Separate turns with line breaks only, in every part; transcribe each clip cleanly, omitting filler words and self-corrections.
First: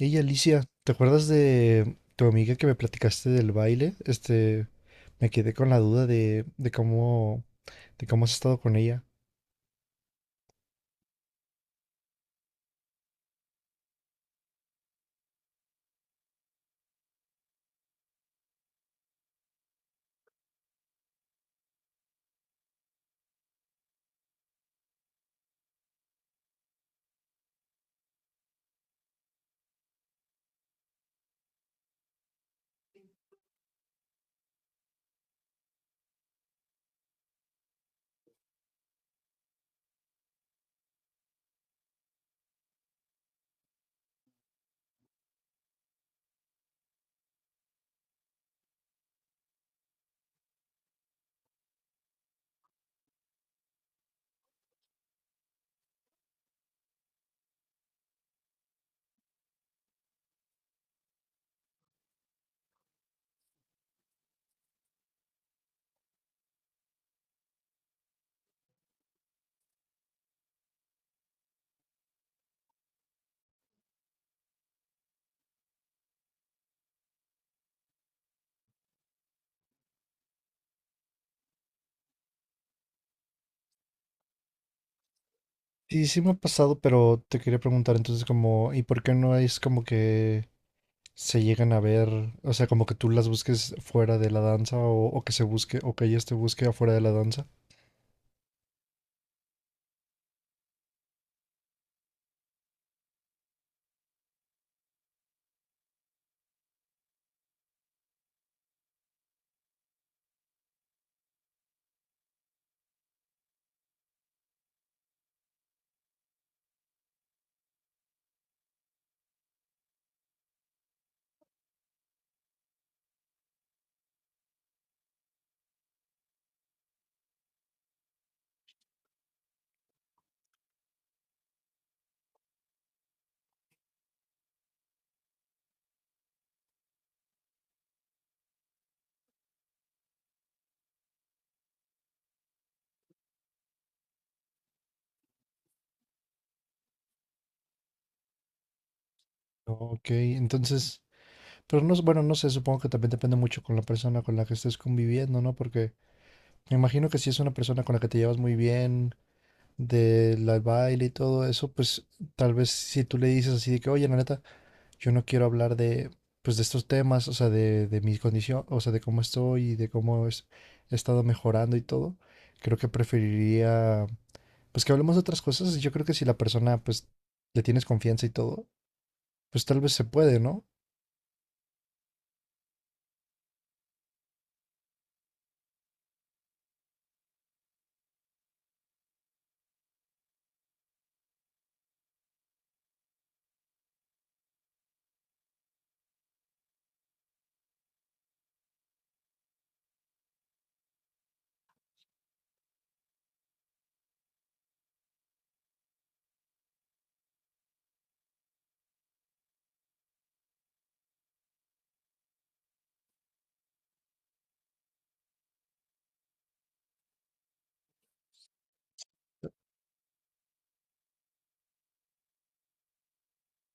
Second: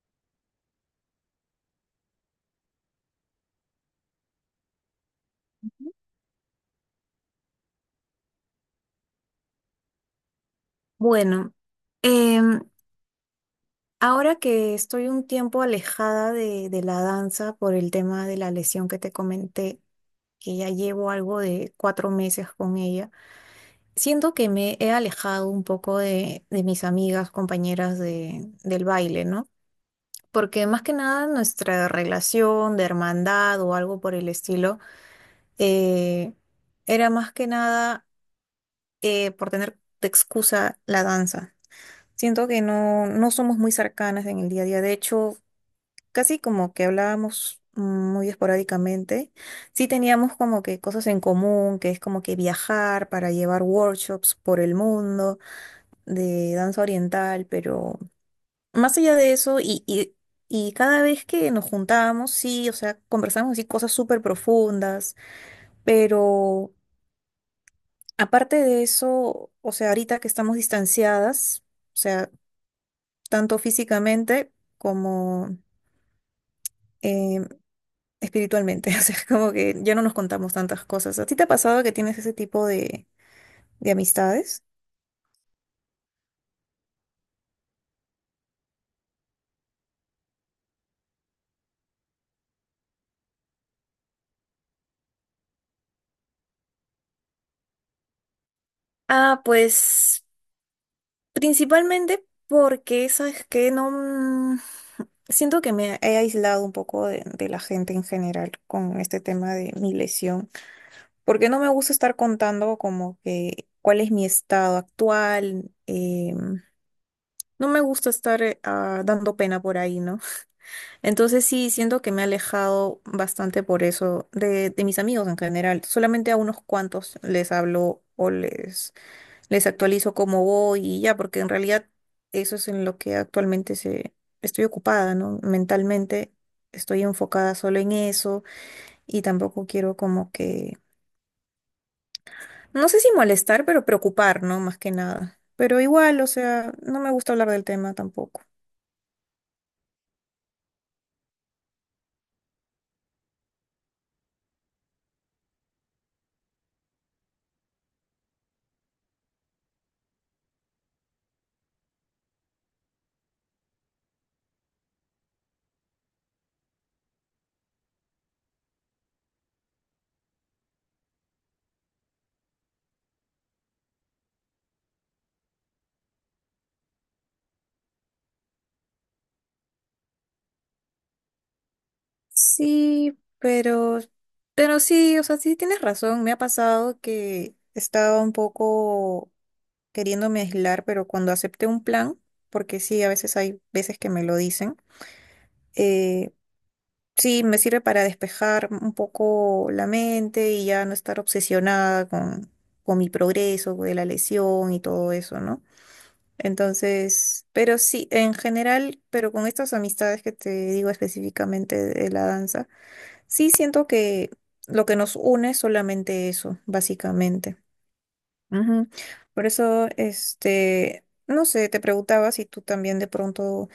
Ey, Alicia, ¿te acuerdas de tu amiga que me platicaste del baile? Este, me quedé con la duda de cómo, de cómo has estado con ella.
Bueno, em, ahora que estoy un tiempo alejada de la danza por el tema de la lesión que te comenté, que ya llevo algo de 4 meses con ella, siento que me he alejado un poco de mis amigas, compañeras del baile, ¿no? Porque más que nada nuestra relación de hermandad o algo por el estilo, eh, era más que nada por tener de excusa la danza. Siento que no, no somos muy cercanas en el día a día. De hecho, casi como que hablábamos muy esporádicamente. Sí teníamos como que cosas en común, que es como que viajar para llevar workshops por el mundo de danza oriental, pero más allá de eso, y cada vez que nos juntábamos, sí, o sea, conversábamos así cosas súper profundas, pero aparte de eso, o sea, ahorita que estamos distanciadas, o sea, tanto físicamente, como eh, espiritualmente. O sea, es como que ya no nos contamos tantas cosas. ¿A ti te ha pasado que tienes ese tipo de amistades?
Sí, sí me ha pasado, pero te quería preguntar entonces como, ¿y por qué no es como que se llegan a ver, o sea, como que tú las busques fuera de la danza o que se busque, o que ellas te busque afuera de la danza?
Ah, pues principalmente porque ¿sabes que No... mm, siento que me he aislado un poco de la gente en general con este tema de mi lesión, porque no me gusta estar contando como que cuál es mi estado actual, no me gusta estar dando pena por ahí, ¿no? Entonces sí, siento que me he alejado bastante por eso de mis amigos en general. Solamente a unos cuantos les hablo o les actualizo cómo voy y ya, porque en realidad eso es en lo que actualmente estoy ocupada, ¿no? Mentalmente estoy enfocada solo en eso y tampoco quiero como que, no sé si molestar, pero preocupar, ¿no? Más que nada. Pero igual, o sea, no me gusta hablar del tema tampoco.
Ok, entonces, pero no, bueno, no sé, supongo que también depende mucho con la persona con la que estés conviviendo, ¿no? Porque me imagino que si es una persona con la que te llevas muy bien, del al baile y todo eso, pues tal vez si tú le dices así de que, oye, la neta, yo no quiero hablar de, pues, de estos temas, o sea, de mi condición, o sea, de cómo estoy y de cómo he estado mejorando y todo, creo que preferiría, pues, que hablemos de otras cosas. Yo creo que si la persona, pues, le tienes confianza y todo, pues tal vez se puede, ¿no?
Sí, pero sí, o sea, sí tienes razón. Me ha pasado que estaba un poco queriéndome aislar, pero cuando acepté un plan, porque sí, a veces hay veces que me lo dicen, eh, sí, me sirve para despejar un poco la mente y ya no estar obsesionada con, mi progreso, de la lesión y todo eso, ¿no? Entonces, pero sí, en general, pero con estas amistades que te digo específicamente de la danza. Sí, siento que lo que nos une es solamente eso, básicamente. Ujú. Por eso, este, no sé, te preguntaba si tú también de pronto,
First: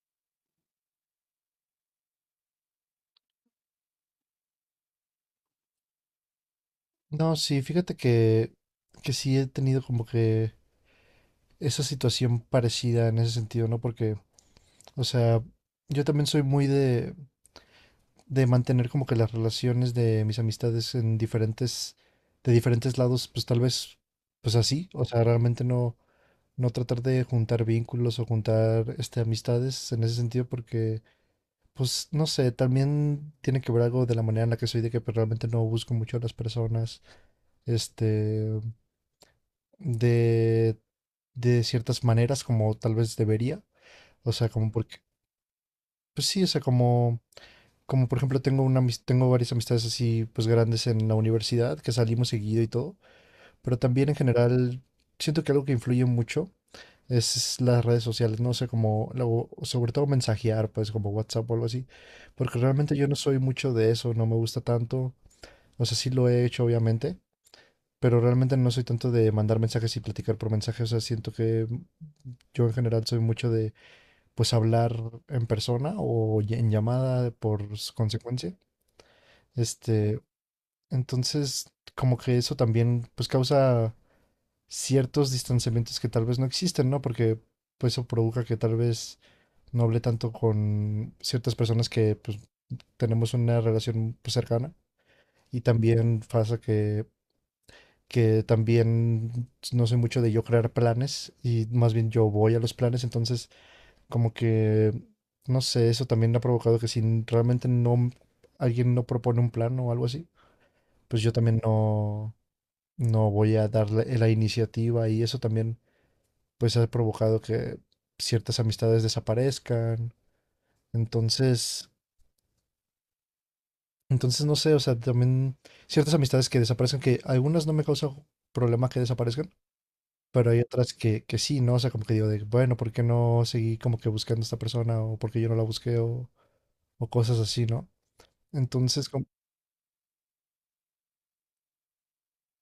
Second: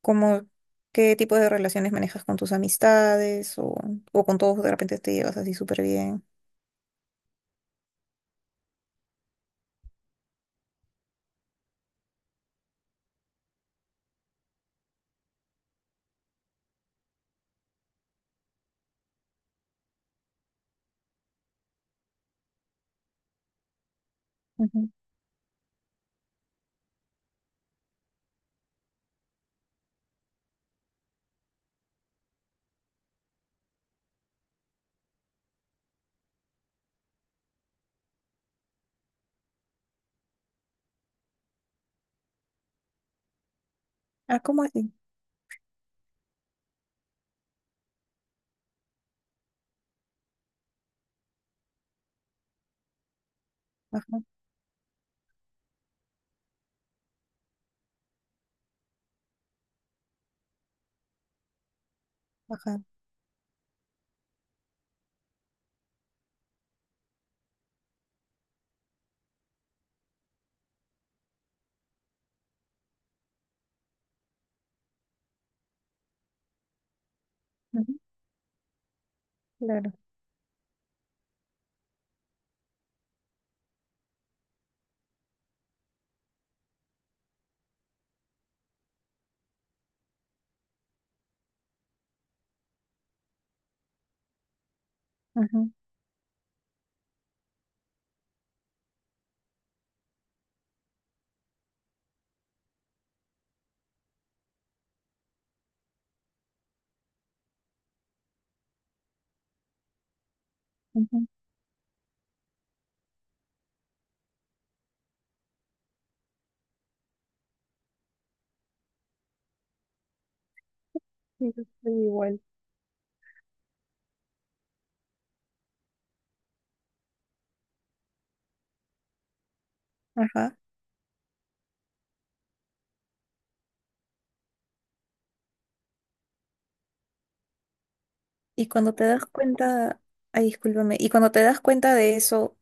como, qué tipo de relaciones manejas con tus amistades o con todos de repente te llevas así súper bien.
No, sí, fíjate que sí he tenido como que esa situación parecida en ese sentido, ¿no? Porque, o sea, yo también soy muy de mantener como que las relaciones de mis amistades en diferentes, de diferentes lados, pues tal vez, pues así,
Ujú.
o sea, realmente no, no tratar de juntar vínculos o juntar, este, amistades en ese sentido, porque, pues, no sé, también tiene que ver algo de la manera en la que soy, de que pues, realmente no busco mucho a las personas, este, de, de ciertas maneras como tal vez debería, o
Ah,
sea,
¿cómo
como
así?
porque, pues sí, o sea, como por ejemplo tengo una tengo varias amistades así pues grandes en la universidad que salimos seguido y todo, pero también en
Ajá,
general siento que algo que influye mucho es las redes sociales, no sé, como luego, sobre todo mensajear, pues como WhatsApp o algo así, porque
ajá.
realmente yo no soy mucho de eso, no me gusta tanto, o sea, sí lo he hecho obviamente, pero realmente no soy tanto de mandar mensajes y platicar por mensaje, o sea, siento que yo en general soy mucho de pues hablar en persona o en llamada por
Ujú,
consecuencia.
claro.
Este, entonces, como que eso también pues causa ciertos distanciamientos que tal vez no existen, ¿no? Porque pues eso provoca que tal vez no hable tanto con ciertas personas que pues tenemos una relación pues, cercana
Ajá,
y también pasa que también no soy mucho de yo crear planes y más bien yo voy a los planes, entonces como que no sé, eso también ha provocado que si realmente no alguien no propone un plan o algo así, pues
ujú.
yo también no voy a darle la iniciativa y eso también pues ha provocado que ciertas amistades desaparezcan.
Sí, yo
Entonces,
soy igual.
entonces no sé, o sea, también ciertas amistades que desaparezcan, que algunas no me causan problema que desaparezcan, pero
Ajá.
hay otras que sí, ¿no? O sea, como que digo de, bueno, ¿por qué no seguí como que buscando a esta persona o porque yo no la busqué o cosas así, ¿no?
Y cuando te
Entonces,
das cuenta, ay, discúlpame, ¿y cuando te das cuenta de eso,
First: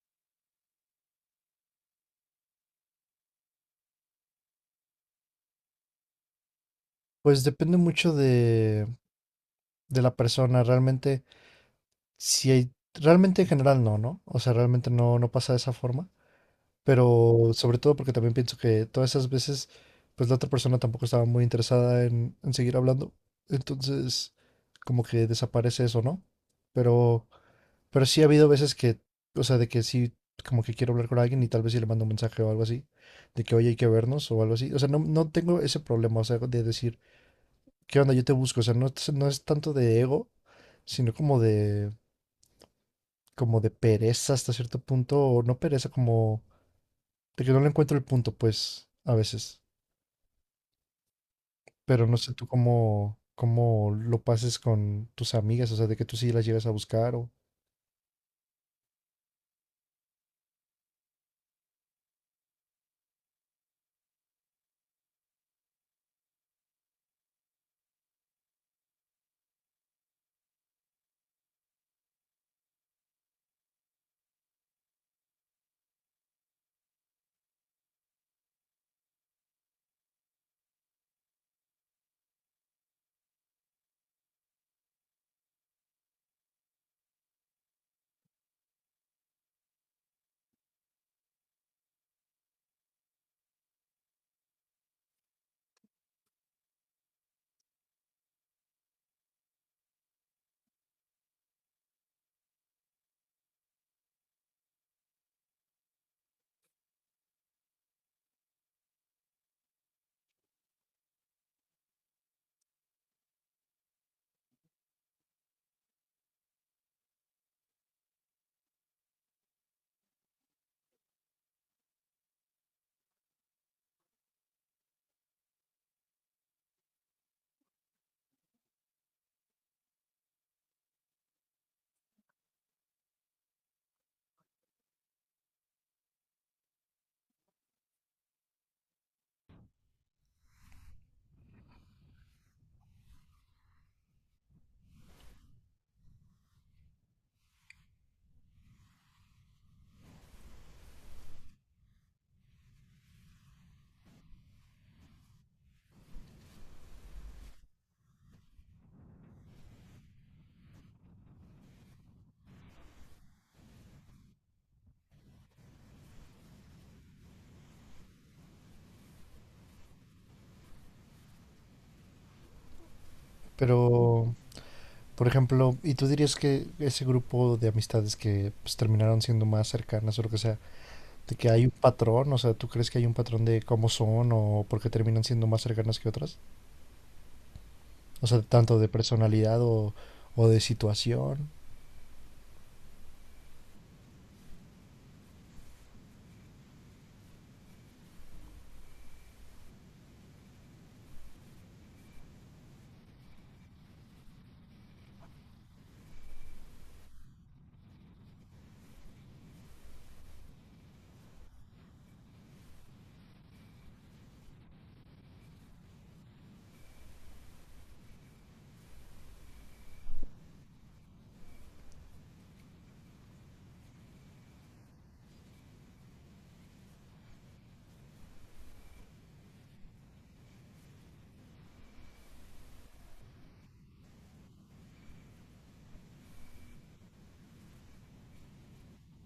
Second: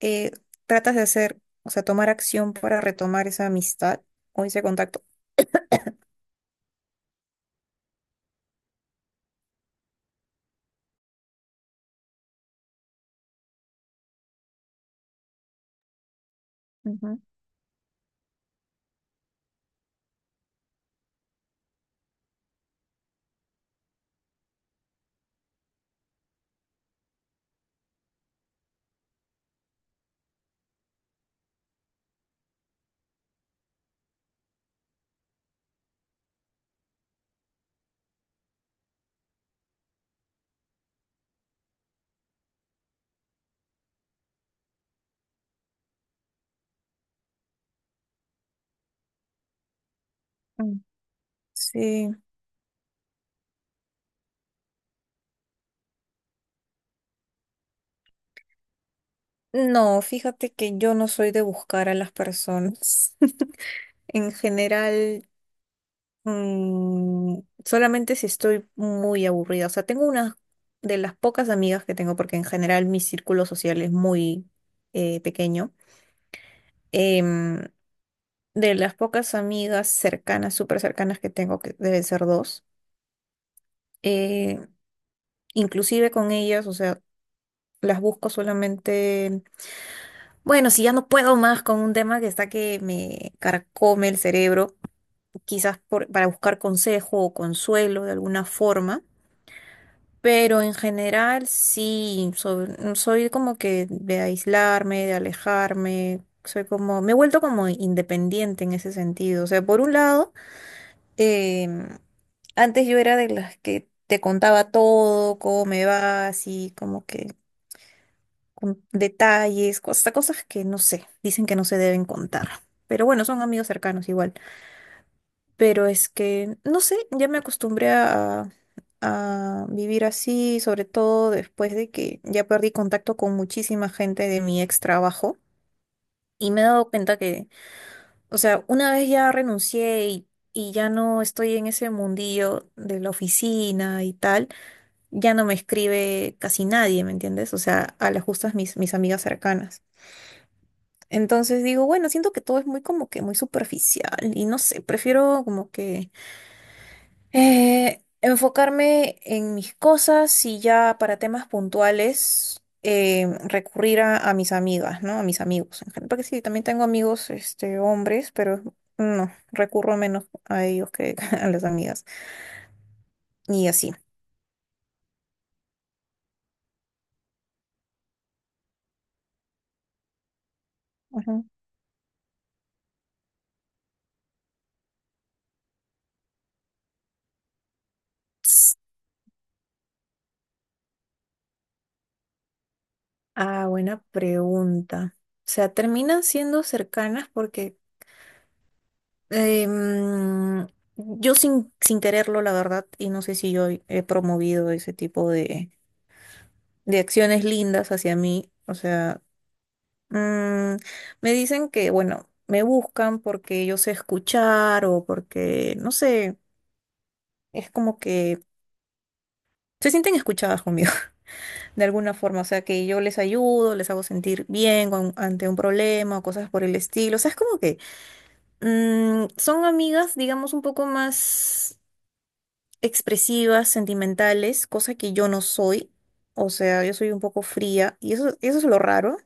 eh, tratas de hacer, o sea, tomar acción para retomar esa amistad o ese contacto?
pues depende mucho de la persona, realmente, si hay, realmente en general no, ¿no? O sea, realmente no, no pasa de esa forma
Ujú,
pero sobre todo porque también pienso que todas esas veces, pues la otra persona tampoco estaba muy interesada en seguir hablando, entonces como que desaparece eso, ¿no? Pero, pero sí ha habido veces que, o sea, de que sí, como que quiero hablar con alguien y tal vez sí le mando un mensaje o algo así, de que, oye, hay que vernos o algo así, o sea, no, no tengo ese problema, o sea, de decir, ¿qué onda? Yo te busco, o sea, no, no es tanto de ego, sino como de pereza hasta cierto punto, o no pereza, como de que yo no le encuentro el punto, pues, a veces.
mm.
Pero
Sí.
no sé tú cómo, cómo lo pases con tus amigas, o sea, de que tú sí las llegas a buscar o...
No, fíjate que yo no soy de buscar a las personas. En general, mm, solamente si estoy muy aburrida. O sea, tengo una de las pocas amigas que tengo, porque en general mi círculo social es muy pequeño. Em, de las pocas amigas cercanas, súper cercanas que tengo, que deben ser dos. eh, inclusive con ellas, o sea, las busco solamente, bueno, si ya no puedo más con un tema que está que me carcome el cerebro, quizás para buscar consejo o consuelo de alguna forma, pero en general sí, soy como que de aislarme, de alejarme. Soy como, me he vuelto como independiente en ese sentido. O sea, por un lado, em, antes yo era de las que te contaba todo, cómo me va, así como que con detalles, cosas, cosas que no sé, dicen que no se deben contar. Pero bueno, son amigos cercanos igual. Pero es que, no sé, ya me acostumbré a, vivir así, sobre todo después de que ya perdí contacto con muchísima gente de mi ex trabajo. Y me he dado cuenta que, o sea, una vez ya renuncié y ya no estoy en ese mundillo de la oficina y tal, ya no me escribe casi nadie, ¿me entiendes? O sea, a las justas mis amigas cercanas. Entonces digo, bueno, siento que todo es muy como que muy superficial y no sé, prefiero como que enfocarme en mis cosas y ya para temas puntuales recurrir a mis amigas, ¿no? A mis amigos en general. Porque sí, también tengo amigos, este, hombres, pero no, recurro menos a ellos que a las amigas y así.
Pero, por ejemplo, ¿y tú dirías que ese grupo de amistades que pues, terminaron siendo más cercanas o lo que sea, de
Ujú.
que hay un patrón? O sea, ¿tú crees que hay un patrón de cómo son o por qué terminan siendo más cercanas que otras? O sea, tanto de personalidad o de situación.
Ah, buena pregunta. O sea, terminan siendo cercanas porque Em, yo sin quererlo, la verdad, y no sé si yo he promovido ese tipo de acciones lindas hacia mí. O sea, mm, me dicen que, bueno, me buscan porque yo sé escuchar o porque, no sé, es como que se sienten escuchadas conmigo, de alguna forma. O sea, que yo les ayudo, les hago sentir bien ante un problema o cosas por el estilo. O sea, es como que son amigas, digamos, un poco más expresivas, sentimentales, cosa que yo no soy. O sea, yo soy un poco fría y eso es lo raro.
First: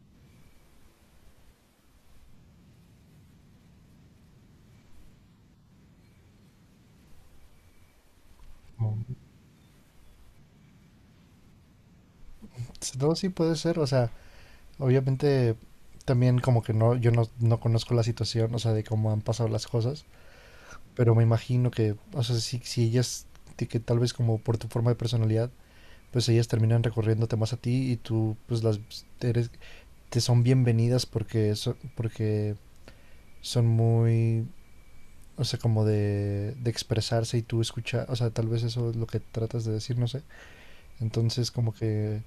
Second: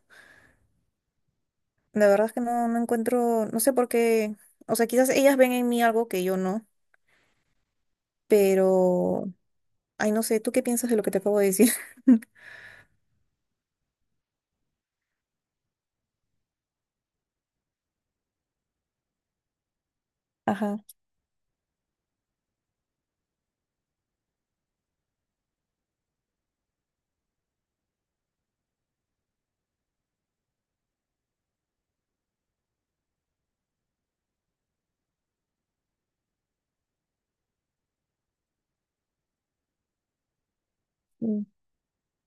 La verdad es que no, no encuentro, no sé por qué, o sea, quizás ellas ven en mí algo que yo no, pero,
o-
ay, no sé, ¿tú qué piensas de lo que te acabo de decir?
No, sí puede ser, o sea, obviamente también como que no, yo no, no conozco la situación, o sea, de cómo han pasado las cosas,
Ajá.
pero me imagino que, o sea, si ellas, de que tal vez como por tu forma de personalidad, pues ellas terminan recorriéndote más a ti y tú, pues las, eres, te son bienvenidas porque, porque son muy, o sea, como de expresarse y tú escuchas, o sea, tal vez eso es lo que tratas de decir, no sé.
Mm.
Entonces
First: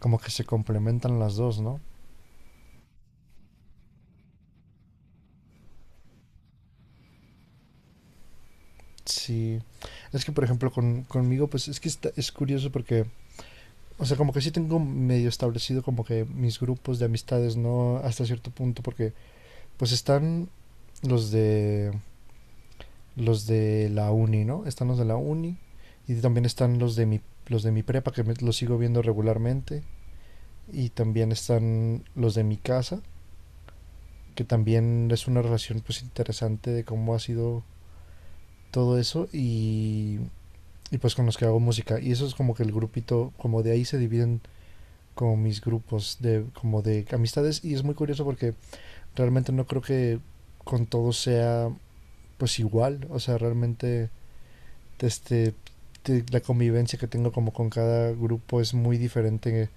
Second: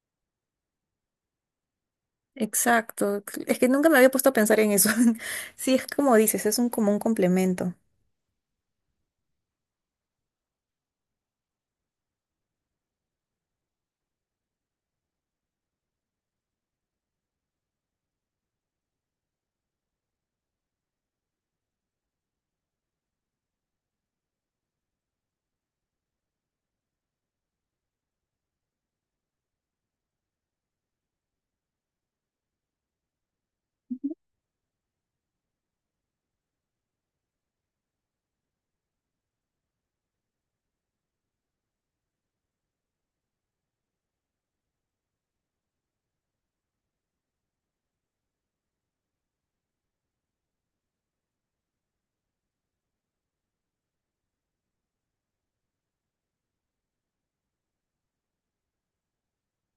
como que se complementan las dos, ¿no?
Exacto, es que nunca me había puesto a pensar en eso. Sí, es como dices, es un como un complemento.
Sí. Es que, por ejemplo, con, conmigo, pues es que es curioso porque, o sea, como que sí tengo medio establecido como que mis grupos de amistades, ¿no? Hasta cierto punto, porque pues están los de los de la uni, ¿no? Están los de la uni y también están los de mi prepa que los sigo viendo regularmente y también están los de mi casa, que también es una relación pues interesante de cómo ha sido todo eso y pues con los que hago música. Y eso es como que el grupito, como de ahí se dividen como mis grupos de, como de amistades. Y es muy curioso porque realmente no creo que con todos sea pues igual. O sea, realmente este, la convivencia que tengo como con cada grupo es muy diferente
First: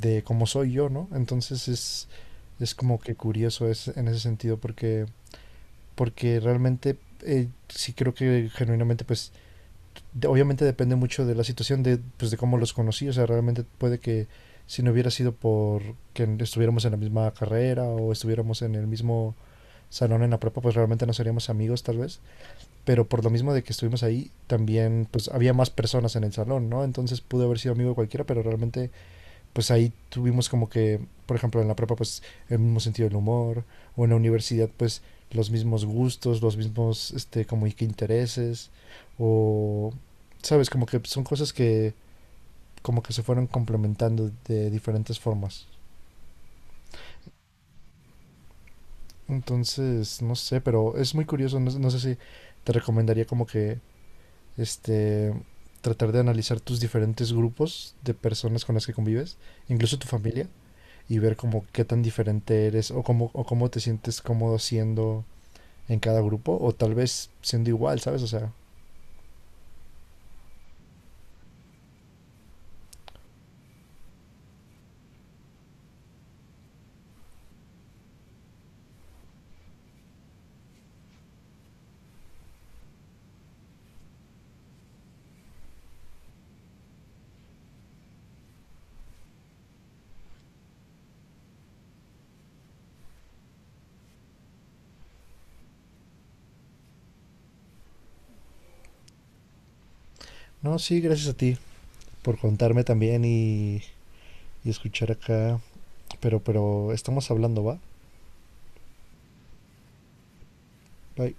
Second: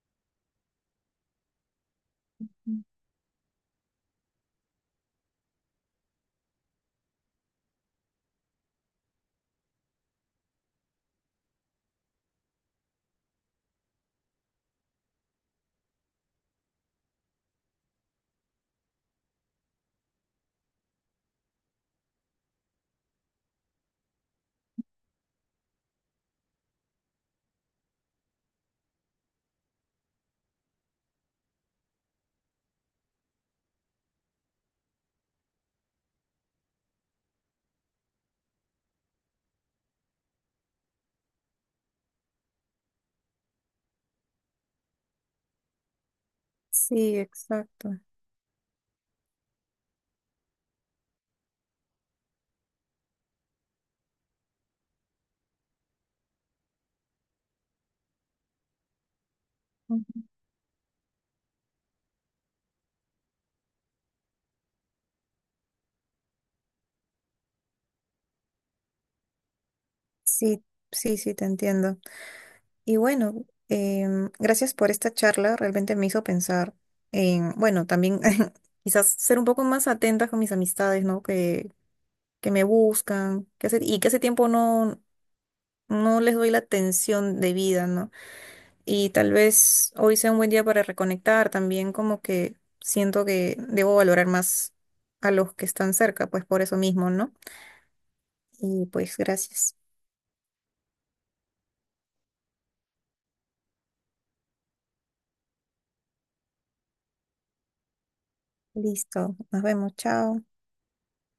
de cómo soy yo, ¿no? Entonces es como que curioso es, en ese sentido porque, porque realmente... sí creo que genuinamente pues obviamente depende mucho de la situación, de, pues, de cómo los conocí. O sea, realmente puede que si no hubiera sido por que estuviéramos en la misma carrera o estuviéramos en el mismo salón en la prepa, pues realmente no seríamos amigos tal vez. Pero por lo mismo de que estuvimos ahí, también pues había más personas en el salón, ¿no? Entonces pude haber sido amigo de cualquiera, pero realmente pues ahí tuvimos como que, por ejemplo, en la prepa, pues el mismo sentido del humor, o en la universidad, pues los mismos gustos, los mismos, este, como y que intereses, o, sabes, como que son cosas que como que se fueron complementando de diferentes formas.
Sí, exacto.
Entonces, no sé, pero es muy curioso, no, no sé si te recomendaría como que, este, tratar de analizar tus diferentes grupos de personas con las que convives, incluso tu
Ujú.
familia, y ver como qué tan diferente eres o cómo te sientes cómodo siendo en cada grupo o tal vez siendo igual, ¿sabes? O sea,
Sí, sí, sí, te entiendo. Y bueno, gracias por esta charla. Realmente me hizo pensar en, bueno, también quizás ser un poco más atenta con mis amistades, ¿no? Que me buscan, y que hace tiempo no, no les doy la atención debida, ¿no? Y tal vez hoy sea un buen día para reconectar también, como que siento que debo valorar más a los que están cerca, pues por eso mismo, ¿no? Y pues gracias.
no, sí, gracias a ti por contarme también y escuchar acá, pero estamos hablando, ¿va?
Listo. Nos vemos. Chao.
Bye.